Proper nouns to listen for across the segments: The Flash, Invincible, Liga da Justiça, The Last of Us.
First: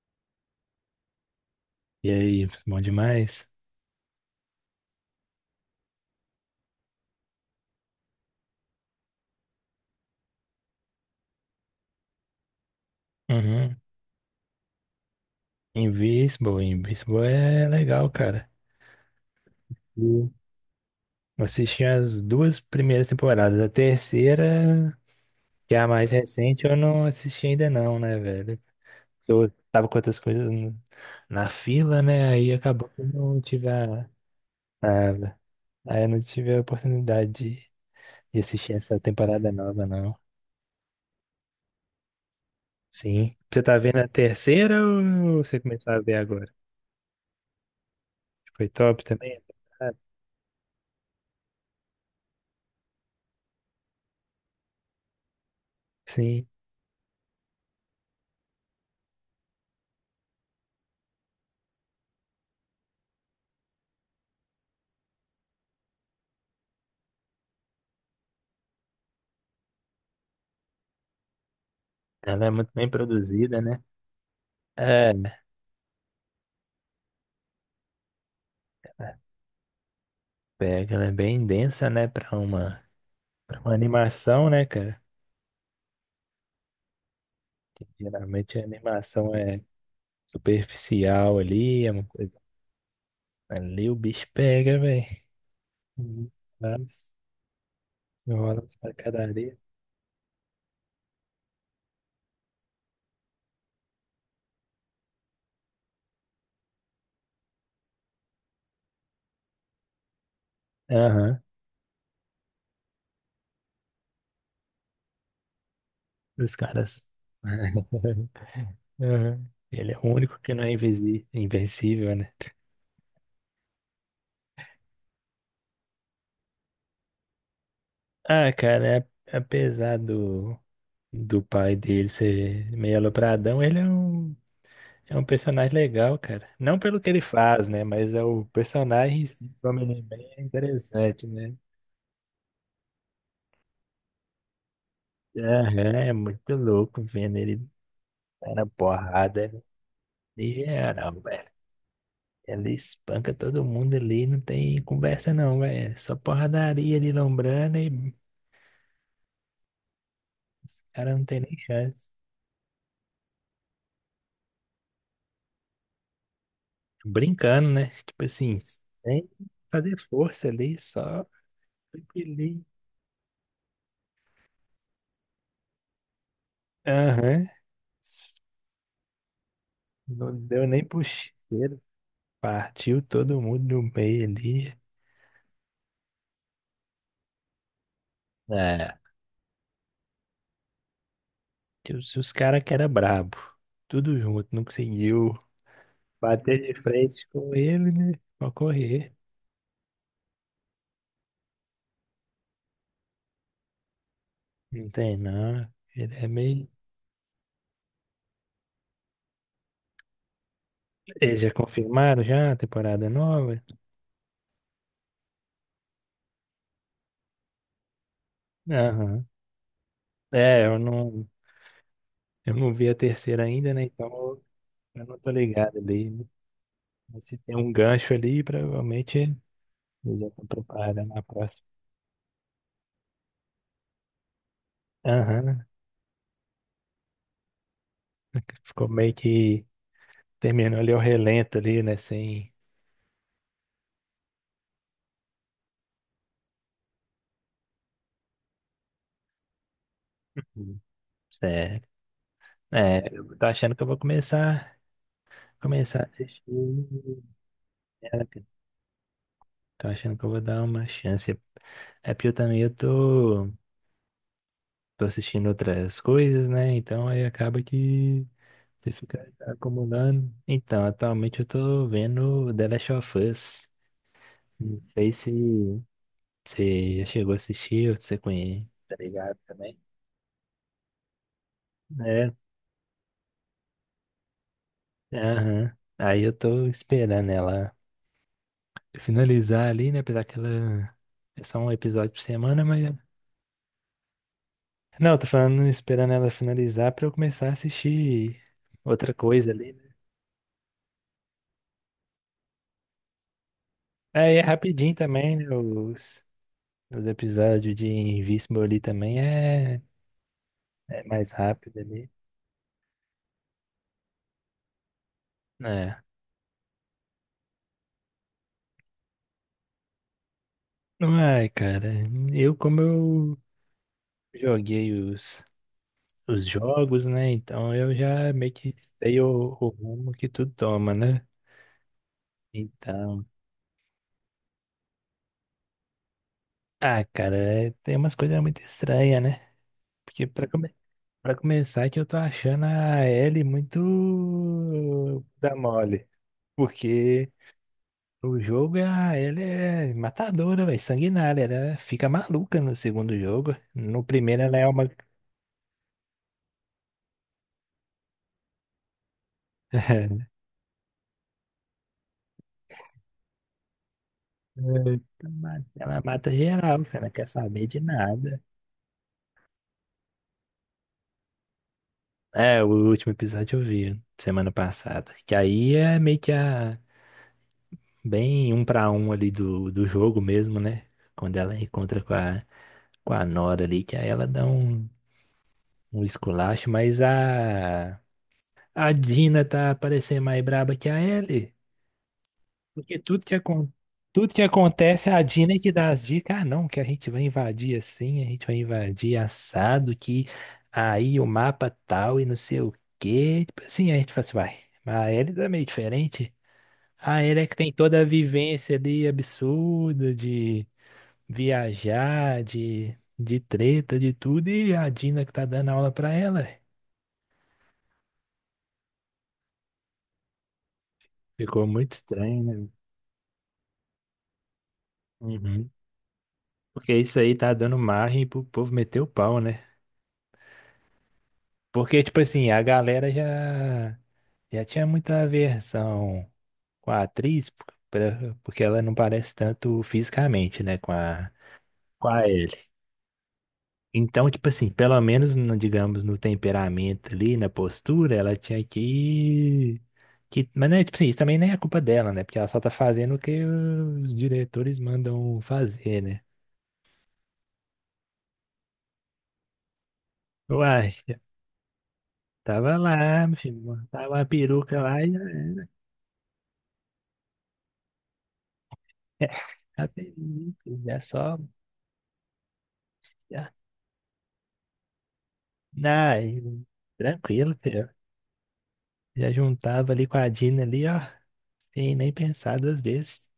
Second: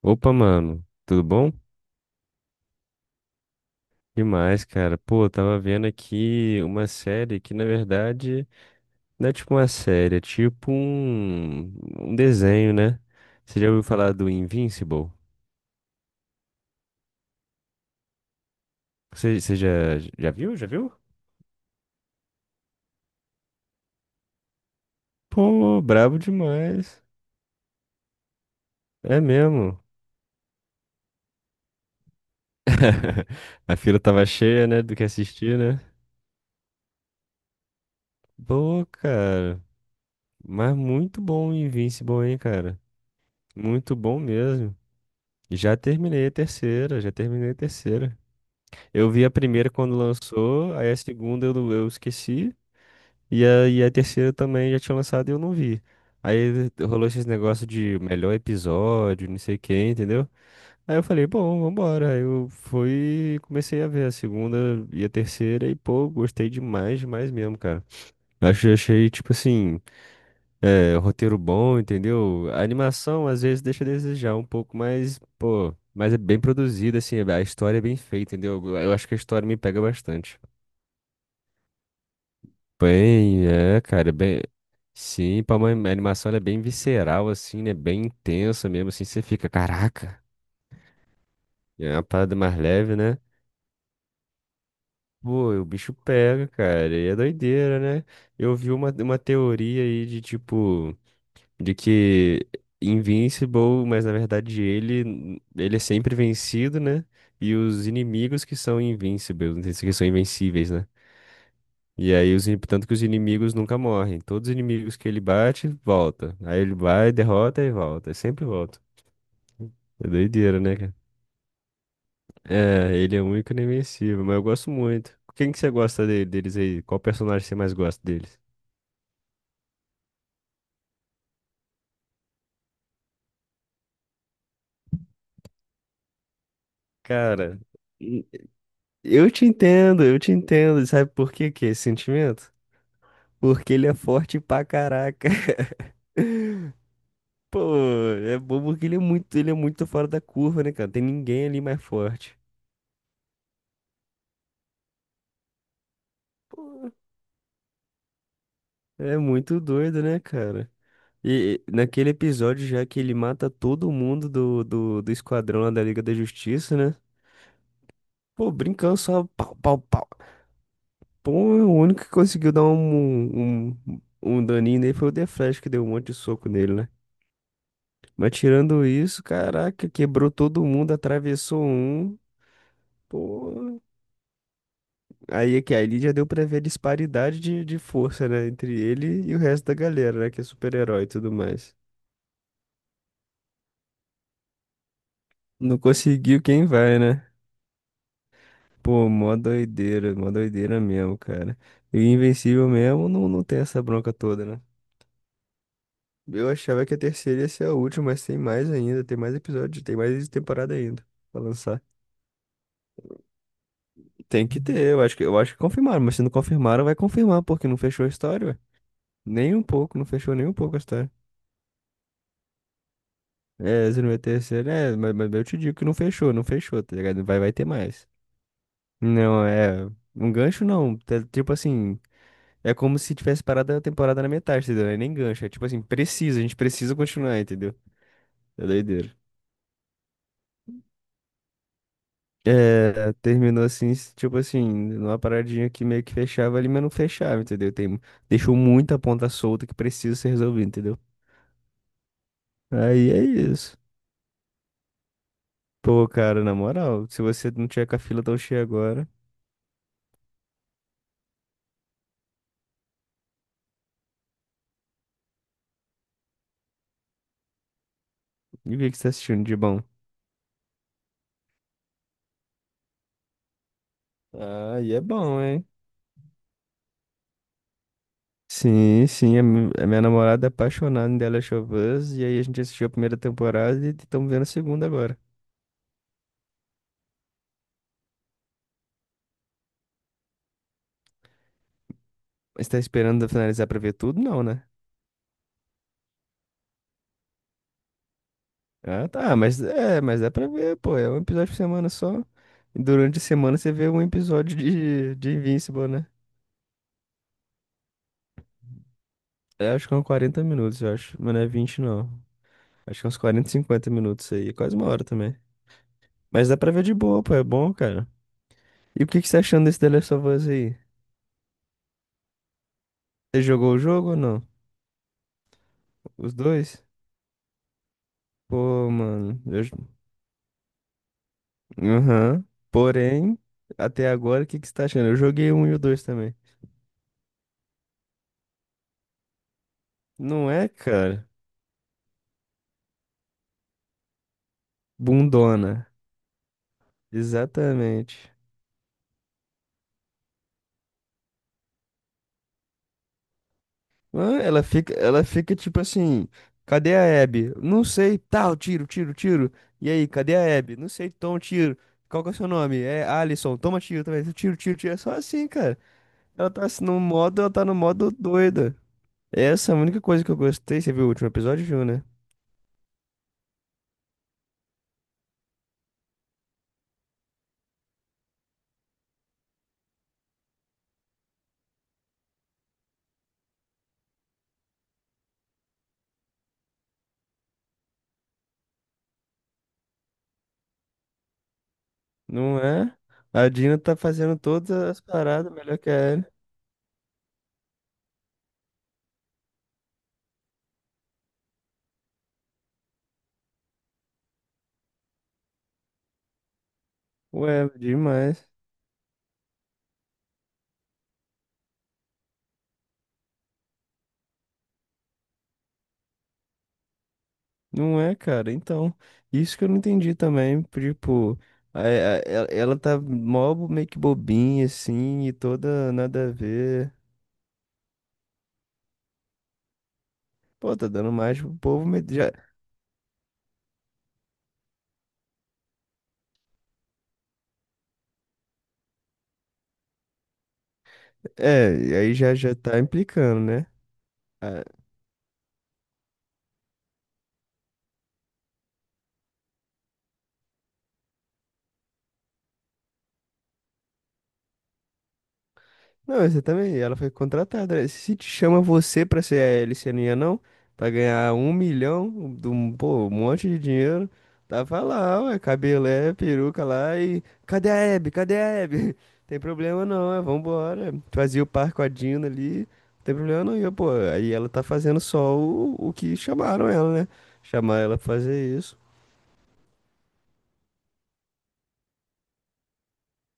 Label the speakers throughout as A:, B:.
A: Opa, mano, tudo bom?
B: E aí, bom demais?
A: Demais, cara. Pô, eu tava vendo aqui uma série que, na verdade, não é tipo uma série, é tipo um desenho, né? Você já
B: Uhum.
A: ouviu falar do Invincible?
B: Invincible, Invincible é legal, cara.
A: Você, você já,
B: Eu
A: já viu? Já viu?
B: assisti as duas primeiras temporadas. A terceira, que é
A: Pô,
B: a mais
A: brabo
B: recente, eu
A: demais.
B: não assisti ainda não, né, velho?
A: É
B: Eu
A: mesmo.
B: tava com outras coisas na fila, né? Aí acabou que eu não tive
A: A fila tava cheia, né, do que
B: a-
A: assistir, né?
B: Aí eu não tive a oportunidade de assistir
A: Pô,
B: essa temporada
A: cara.
B: nova, não.
A: Mas muito bom o Invincible, hein, cara?
B: Sim. Você tá
A: Muito
B: vendo a
A: bom mesmo.
B: terceira ou você
A: Já
B: começou a ver
A: terminei a
B: agora?
A: terceira, já terminei a terceira.
B: Foi top
A: Eu vi a
B: também?
A: primeira
B: Ah,
A: quando lançou, aí a segunda eu, não- eu esqueci, e a terceira também já tinha lançado e eu não vi.
B: sim.
A: Aí rolou esses negócios de melhor episódio, não sei quem, entendeu? Aí eu falei, bom, vambora. Aí eu fui e comecei a ver a segunda e a terceira e, pô, gostei demais, demais mesmo, cara. Achei, achei tipo assim, é, roteiro bom,
B: Ela
A: entendeu?
B: é
A: A
B: muito bem
A: animação às
B: produzida,
A: vezes
B: né?
A: deixa a desejar um pouco,
B: É,
A: mas, pô, mas é bem produzida, assim, a história é bem feita, entendeu? Eu acho que a história me pega bastante.
B: pega, ela é bem densa, né,
A: Bem,
B: pra uma
A: é, cara, bem.
B: animação, né, cara?
A: Sim, pra uma animação ela é bem visceral, assim, né?
B: Que
A: Bem
B: geralmente a
A: intensa mesmo, assim, você
B: animação
A: fica,
B: é
A: caraca,
B: superficial ali, é
A: é uma
B: uma coisa.
A: parada mais leve, né?
B: Ali o bicho pega, velho.
A: Pô, e o bicho pega, cara, e
B: Mas
A: é doideira, né? Eu
B: rola
A: vi
B: as
A: uma
B: pancadarias.
A: teoria aí de tipo, de que Invincible, mas na verdade ele é sempre vencido, né? E os inimigos que são invincibles, que são invencíveis, né?
B: Aham,
A: E aí, tanto que os inimigos nunca morrem. Todos os inimigos que ele bate, volta.
B: os
A: Aí ele
B: caras.
A: vai, derrota e volta. E sempre volta.
B: Aham. Ele é o
A: É
B: único que
A: doideira,
B: não é
A: né, cara?
B: invencível, né?
A: É, ele é único e invencível, mas eu gosto muito. Quem que você gosta deles aí? Qual personagem você mais gosta deles?
B: Ah, cara, apesar do pai dele ser meio alopradão, ele é um. É um personagem legal, cara. Não pelo que ele
A: Cara,
B: faz, né? Mas é
A: e-
B: o personagem em
A: eu te
B: si, como ele é
A: entendo, eu te
B: bem
A: entendo. Sabe
B: interessante,
A: por que
B: né?
A: que é esse sentimento? Porque ele é forte pra caraca.
B: Aham, é muito louco vendo ele
A: Pô, é
B: tá
A: bom
B: na
A: porque ele
B: porrada
A: é muito fora da
B: de
A: curva, né, cara? Tem
B: geral,
A: ninguém
B: velho.
A: ali mais forte.
B: Ele espanca todo mundo ali, não tem conversa não, velho. É só
A: Pô,
B: porradaria ali, lombrando e
A: é muito doido, né, cara?
B: os caras não tem nem
A: E naquele
B: chance.
A: episódio já que ele mata todo mundo do esquadrão lá da Liga da Justiça, né?
B: Brincando, né? Tipo
A: Pô,
B: assim,
A: brincando só
B: sem
A: pau, pau,
B: fazer
A: pau.
B: força ali, só
A: Pô, o único que conseguiu dar
B: tranquilinho.
A: um daninho nele foi o The Flash, que deu um monte de soco nele, né?
B: Aham.
A: Mas tirando isso, caraca, quebrou
B: Não
A: todo
B: deu nem
A: mundo, atravessou
B: puxeira.
A: um.
B: Partiu todo mundo
A: Pô,
B: no meio ali.
A: aí é que ali já deu pra ver a disparidade de força, né? Entre
B: É,
A: ele e o resto da galera, né? Que é super-herói e tudo mais.
B: e os caras que era brabo. Tudo junto, não conseguiu
A: Não conseguiu
B: bater
A: quem
B: de
A: vai,
B: frente
A: né?
B: com ele, né? Pra
A: Pô,
B: correr.
A: mó doideira mesmo, cara. E Invencível mesmo não, não tem essa bronca toda, né?
B: Não tem, não. Ele é
A: Eu
B: meio.
A: achava que a terceira ia ser a última, mas tem mais ainda, tem mais episódios, tem mais temporada ainda
B: Eles
A: pra
B: já
A: lançar.
B: confirmaram já a temporada nova?
A: Tem que ter, eu acho que confirmaram, mas se não confirmaram, vai confirmar, porque não fechou a história, ué.
B: Aham.
A: Nem um pouco, não fechou nem um
B: É,
A: pouco a história.
B: eu não vi a terceira ainda, né?
A: É, se
B: Então
A: não é terceira, é,
B: eu não tô
A: mas eu te digo
B: ligado
A: que não
B: ali, né?
A: fechou, não fechou, tá ligado?
B: Mas se
A: Vai, vai
B: tem
A: ter
B: um
A: mais.
B: gancho ali, provavelmente
A: Não, é.
B: eles já
A: Um
B: estão
A: gancho não,
B: preparando a
A: tipo
B: próxima.
A: assim. É como se tivesse parado a temporada na metade, entendeu? É nem gancho. É
B: Aham.
A: tipo assim, precisa, a gente precisa continuar, entendeu? É
B: Ficou
A: doideira.
B: meio que. Terminou ali o relento ali, né? Sem.
A: É, terminou assim, tipo assim, numa paradinha que meio que fechava ali, mas não fechava, entendeu? Tem, deixou muita ponta solta que precisa ser resolvida,
B: Hum.
A: entendeu?
B: Certo. É,
A: Aí é
B: eu tô achando
A: isso.
B: que eu vou começar a
A: Pô, cara,
B: assistir.
A: na moral, se você não tiver com a fila tão
B: Terapia.
A: cheia agora,
B: Tô achando que eu vou dar uma chance. É porque eu também eu tô assistindo outras coisas, né? Então aí acaba que
A: e o que
B: você
A: que você tá
B: fica
A: assistindo de bom?
B: acumulando. Então, atualmente eu tô vendo The Last of Us.
A: Ah,
B: Não
A: e é
B: sei se
A: bom, hein?
B: você já chegou a assistir ou se você conhece, tá
A: Sim,
B: ligado
A: sim, a
B: também?
A: minha namorada é apaixonada em The Last of Us, e
B: É,
A: aí a gente assistiu a primeira temporada e estamos vendo a segunda agora.
B: aham. Aí eu tô esperando ela finalizar ali, né? Apesar que ela é só um episódio por semana,
A: Mas tá
B: mas.
A: esperando finalizar pra ver tudo? Não, né?
B: Não, eu tô falando esperando ela finalizar pra eu começar a assistir
A: Ah,
B: outra
A: tá,
B: coisa ali, né?
A: mas é pra ver, pô. É um episódio por semana só. E durante a semana você vê um
B: Aí é
A: episódio
B: rapidinho
A: de
B: também, né?
A: Invincible, né?
B: Os episódios de Invincible ali também
A: É,
B: é,
A: acho que é uns 40 minutos, eu
B: é
A: acho.
B: mais
A: Mas não é
B: rápido
A: 20
B: ali.
A: não. Acho que é uns 40, 50 minutos aí. É quase uma hora também.
B: É.
A: Mas dá pra ver de boa, pô. É bom, cara. E o que que você tá achando desse The Last of Us aí?
B: Ai, cara, eu como eu
A: Você jogou o jogo ou não?
B: joguei
A: Os
B: os
A: dois?
B: jogos, né? Então eu já meio que
A: Pô,
B: sei
A: mano.
B: o rumo que tudo toma, né?
A: Aham.
B: Então.
A: Porém, até agora, o que que você tá achando? Eu joguei um e o dois também.
B: Ah, cara, tem umas coisas muito estranhas, né? Porque
A: Não é, cara?
B: pra começar é que eu tô achando a L muito da
A: Bundona.
B: mole. Porque
A: Exatamente.
B: o jogo, é, a L é matadora, velho, sanguinária. Ela fica maluca no segundo jogo. No
A: Ah,
B: primeiro ela
A: ela
B: é uma...
A: fica, ela fica tipo assim, cadê a Abby? Não sei, tal, tiro, tiro, tiro. E aí, cadê a Abby? Não sei, toma um tiro. Qual que é o seu nome? É Alisson, toma um tiro também. Tiro, tiro, tiro. É só assim, cara.
B: Ela mata
A: Ela tá
B: geral,
A: assim, no
B: cara, não quer
A: modo, ela tá
B: saber
A: no
B: de
A: modo
B: nada.
A: doida. Essa é a única coisa que eu gostei. Você viu o último episódio, viu, né?
B: É, o último episódio eu vi semana passada. Que aí é meio que a... Bem um pra um ali do jogo mesmo, né? Quando ela encontra com a Nora ali, que aí ela dá um... um esculacho, mas a Dina tá parecendo mais braba que a Ellie.
A: Não é?
B: Porque tudo
A: A Dina tá
B: tudo
A: fazendo
B: que
A: todas as
B: acontece, a
A: paradas
B: Dina é que
A: melhor que
B: dá as
A: a Ellie.
B: dicas. Ah, não, que a gente vai invadir assim, a gente vai invadir assado, que aí o mapa tal e não sei o quê. Tipo assim, a gente fala assim, vai. Mas a Ellie tá meio diferente. A Ellie é que
A: Ué,
B: tem toda a
A: demais.
B: vivência ali absurda de viajar, de treta, de tudo, e a Dina que tá dando aula pra ela.
A: Não é, cara. Então, isso que eu não entendi também. Tipo,
B: Ficou
A: a- a-
B: muito estranho,
A: ela
B: né?
A: tá mó meio que bobinha, assim, e
B: Uhum.
A: toda nada a ver.
B: Porque isso aí tá dando margem pro povo meter o pau, né?
A: Pô, tá dando mais pro povo.
B: Porque,
A: Mas
B: tipo
A: já,
B: assim, a galera já tinha muita aversão com a atriz, porque ela não parece tanto fisicamente, né,
A: é, e
B: com
A: aí
B: a
A: já já
B: Ellie.
A: tá implicando, né?
B: Então, tipo assim, pelo menos, no, digamos, no temperamento ali, na postura, ela tinha que... Mas, né, tipo assim, isso também nem é culpa dela, né? Porque ela só tá fazendo o que os diretores mandam fazer, né?
A: Não, exatamente. Ela foi contratada. Né? Se te chama você pra ser a Alice, não ia pra
B: Uai.
A: ganhar 1 milhão, de um,
B: Tava
A: pô, um
B: lá, meu
A: monte de
B: filho, tava
A: dinheiro.
B: uma peruca
A: Tava
B: lá e já
A: lá, ué,
B: era.
A: cabelé, peruca lá e... Cadê a Hebe? Cadê a Hebe? Tem problema
B: A
A: não, ué,
B: peruca,
A: vambora.
B: já só.
A: Fazia o par com a Dina ali, não tem problema
B: Já...
A: não. E, eu, pô, aí ela tá fazendo só o que
B: Não,
A: chamaram ela, né?
B: tranquilo,
A: Chamaram
B: filho.
A: ela pra fazer isso.
B: Já juntava ali com a Dina ali, ó. Sem nem pensar duas vezes.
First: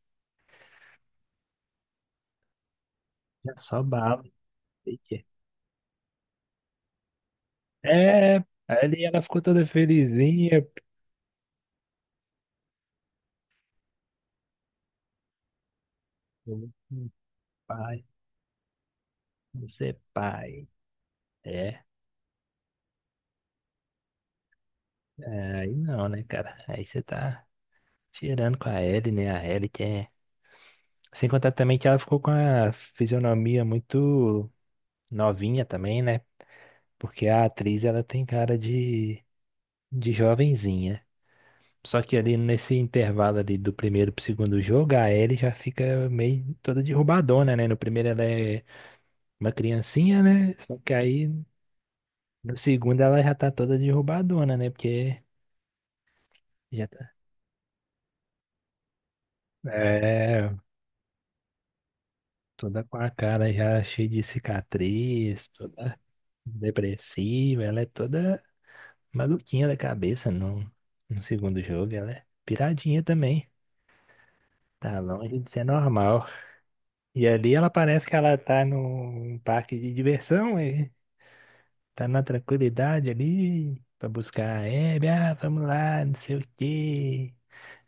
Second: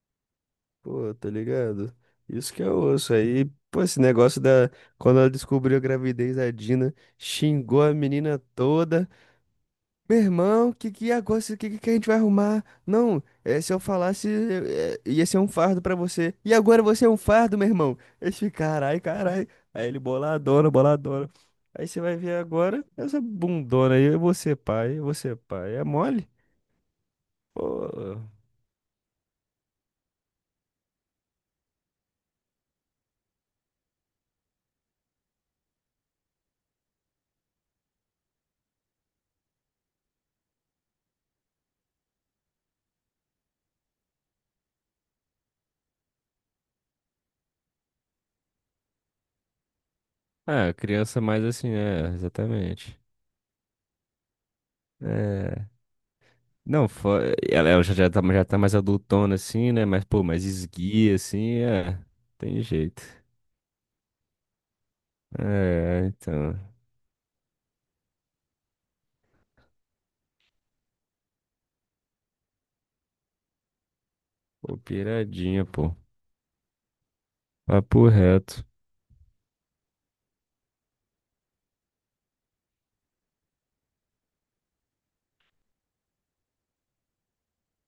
A: Pô, tá ligado? Isso que eu osso aí,
B: Já só
A: pô, esse
B: bala.
A: negócio da.
B: sei
A: Quando
B: que-
A: ela descobriu a gravidez, a Dina xingou a
B: É,
A: menina
B: ali
A: toda.
B: ela ficou toda
A: Meu
B: felizinha.
A: irmão, que é agora? O que, que a gente vai arrumar? Não, é, se eu falasse, é, é, ia ser um fardo pra você. E
B: Pô.
A: agora você é um fardo, meu irmão.
B: Pai,
A: Eles ficam, carai, carai. Aí
B: você é
A: ele
B: pai.
A: boladona, boladona.
B: É,
A: Aí você vai ver agora essa bundona aí. Eu vou ser pai, eu vou ser
B: aí
A: pai. É
B: não, né,
A: mole?
B: cara? Aí você tá
A: Pô.
B: tirando com a Ellie, né? A Ellie que é. Sem contar também que ela ficou com a fisionomia muito novinha também, né? Porque a atriz ela tem cara de jovenzinha. Só que ali nesse intervalo ali do primeiro pro segundo jogo, a Ellie já fica meio toda derrubadona, né? No primeiro ela é uma criancinha, né?
A: Ah,
B: Só que
A: criança
B: aí
A: mais assim, é,
B: no
A: exatamente.
B: segundo ela já tá toda derrubadona, né? Porque
A: É.
B: já
A: Não,
B: tá.
A: fo- ela já, já tá mais adultona assim, né? Mas, pô, mais
B: É,
A: esguia assim, é. Tem
B: toda com
A: jeito.
B: a cara já cheia de cicatriz, toda
A: É, então.
B: depressiva, ela é toda maluquinha da cabeça no segundo jogo, ela é piradinha também.
A: Pô,
B: Tá longe de ser
A: piradinha, pô.
B: normal. E ali ela
A: Papo
B: parece que ela tá
A: reto.
B: num parque de diversão, e tá na tranquilidade ali, pra buscar a Hebe, ah, vamos lá, não sei o quê,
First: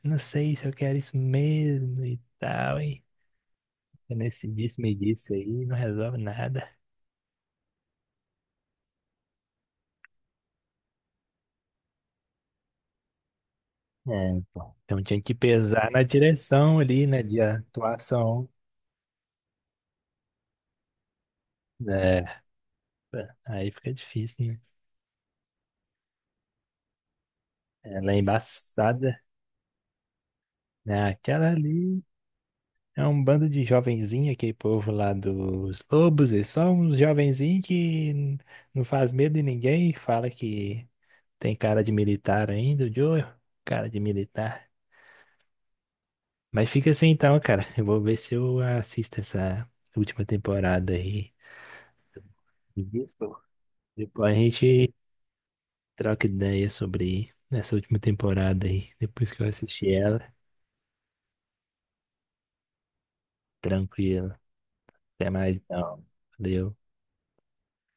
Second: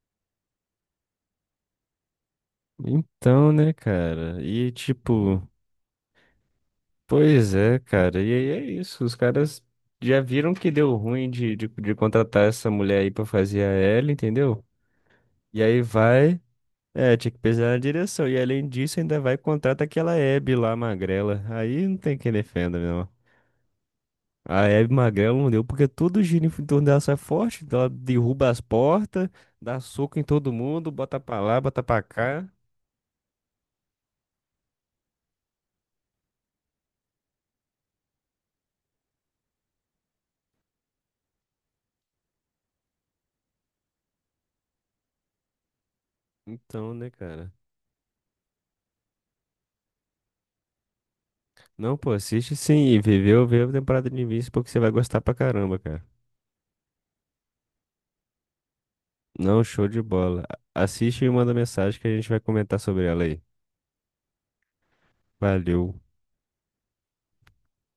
B: não sei se eu quero isso mesmo e tal, e
A: Então, né, cara?
B: nesse
A: E
B: disse-me-disse
A: tipo,
B: aí, não resolve nada.
A: pois é, cara. E aí é isso. Os caras já viram que deu ruim de, de contratar essa mulher aí pra fazer a Ellie,
B: É,
A: entendeu?
B: pô. Então tinha que
A: E aí
B: pesar na
A: vai.
B: direção ali,
A: É,
B: né,
A: tinha que
B: de
A: pesar na direção. E
B: atuação.
A: além disso, ainda vai e contrata aquela Hebe lá, magrela. Aí não tem quem
B: É,
A: defenda, não.
B: aí fica difícil, né?
A: A Hebe Magrela não deu, porque todo giro em torno dela sai forte, então ela
B: Ela é
A: derruba as
B: embaçada,
A: portas, dá soco em todo mundo,
B: né?
A: bota pra
B: Aquela
A: lá, bota
B: ali.
A: pra cá.
B: É um bando de jovenzinho, aquele povo lá dos lobos, e só uns jovenzinhos que não faz medo de ninguém, fala que tem cara de militar ainda, o Joe, cara de militar. Mas fica
A: Então,
B: assim
A: né,
B: então,
A: cara?
B: cara. Eu vou ver se eu assisto essa última temporada aí.
A: Não, pô, assiste sim e
B: Isso.
A: viveu, vê a temporada de
B: Depois a
A: Invincible porque você vai
B: gente
A: gostar pra caramba, cara.
B: troca ideia sobre essa última temporada aí, depois que eu
A: Não, show
B: assisti
A: de
B: ela.
A: bola. Assiste e manda mensagem que a gente vai comentar sobre ela aí.
B: Tranquilo. Até mais
A: Valeu.
B: então. Valeu.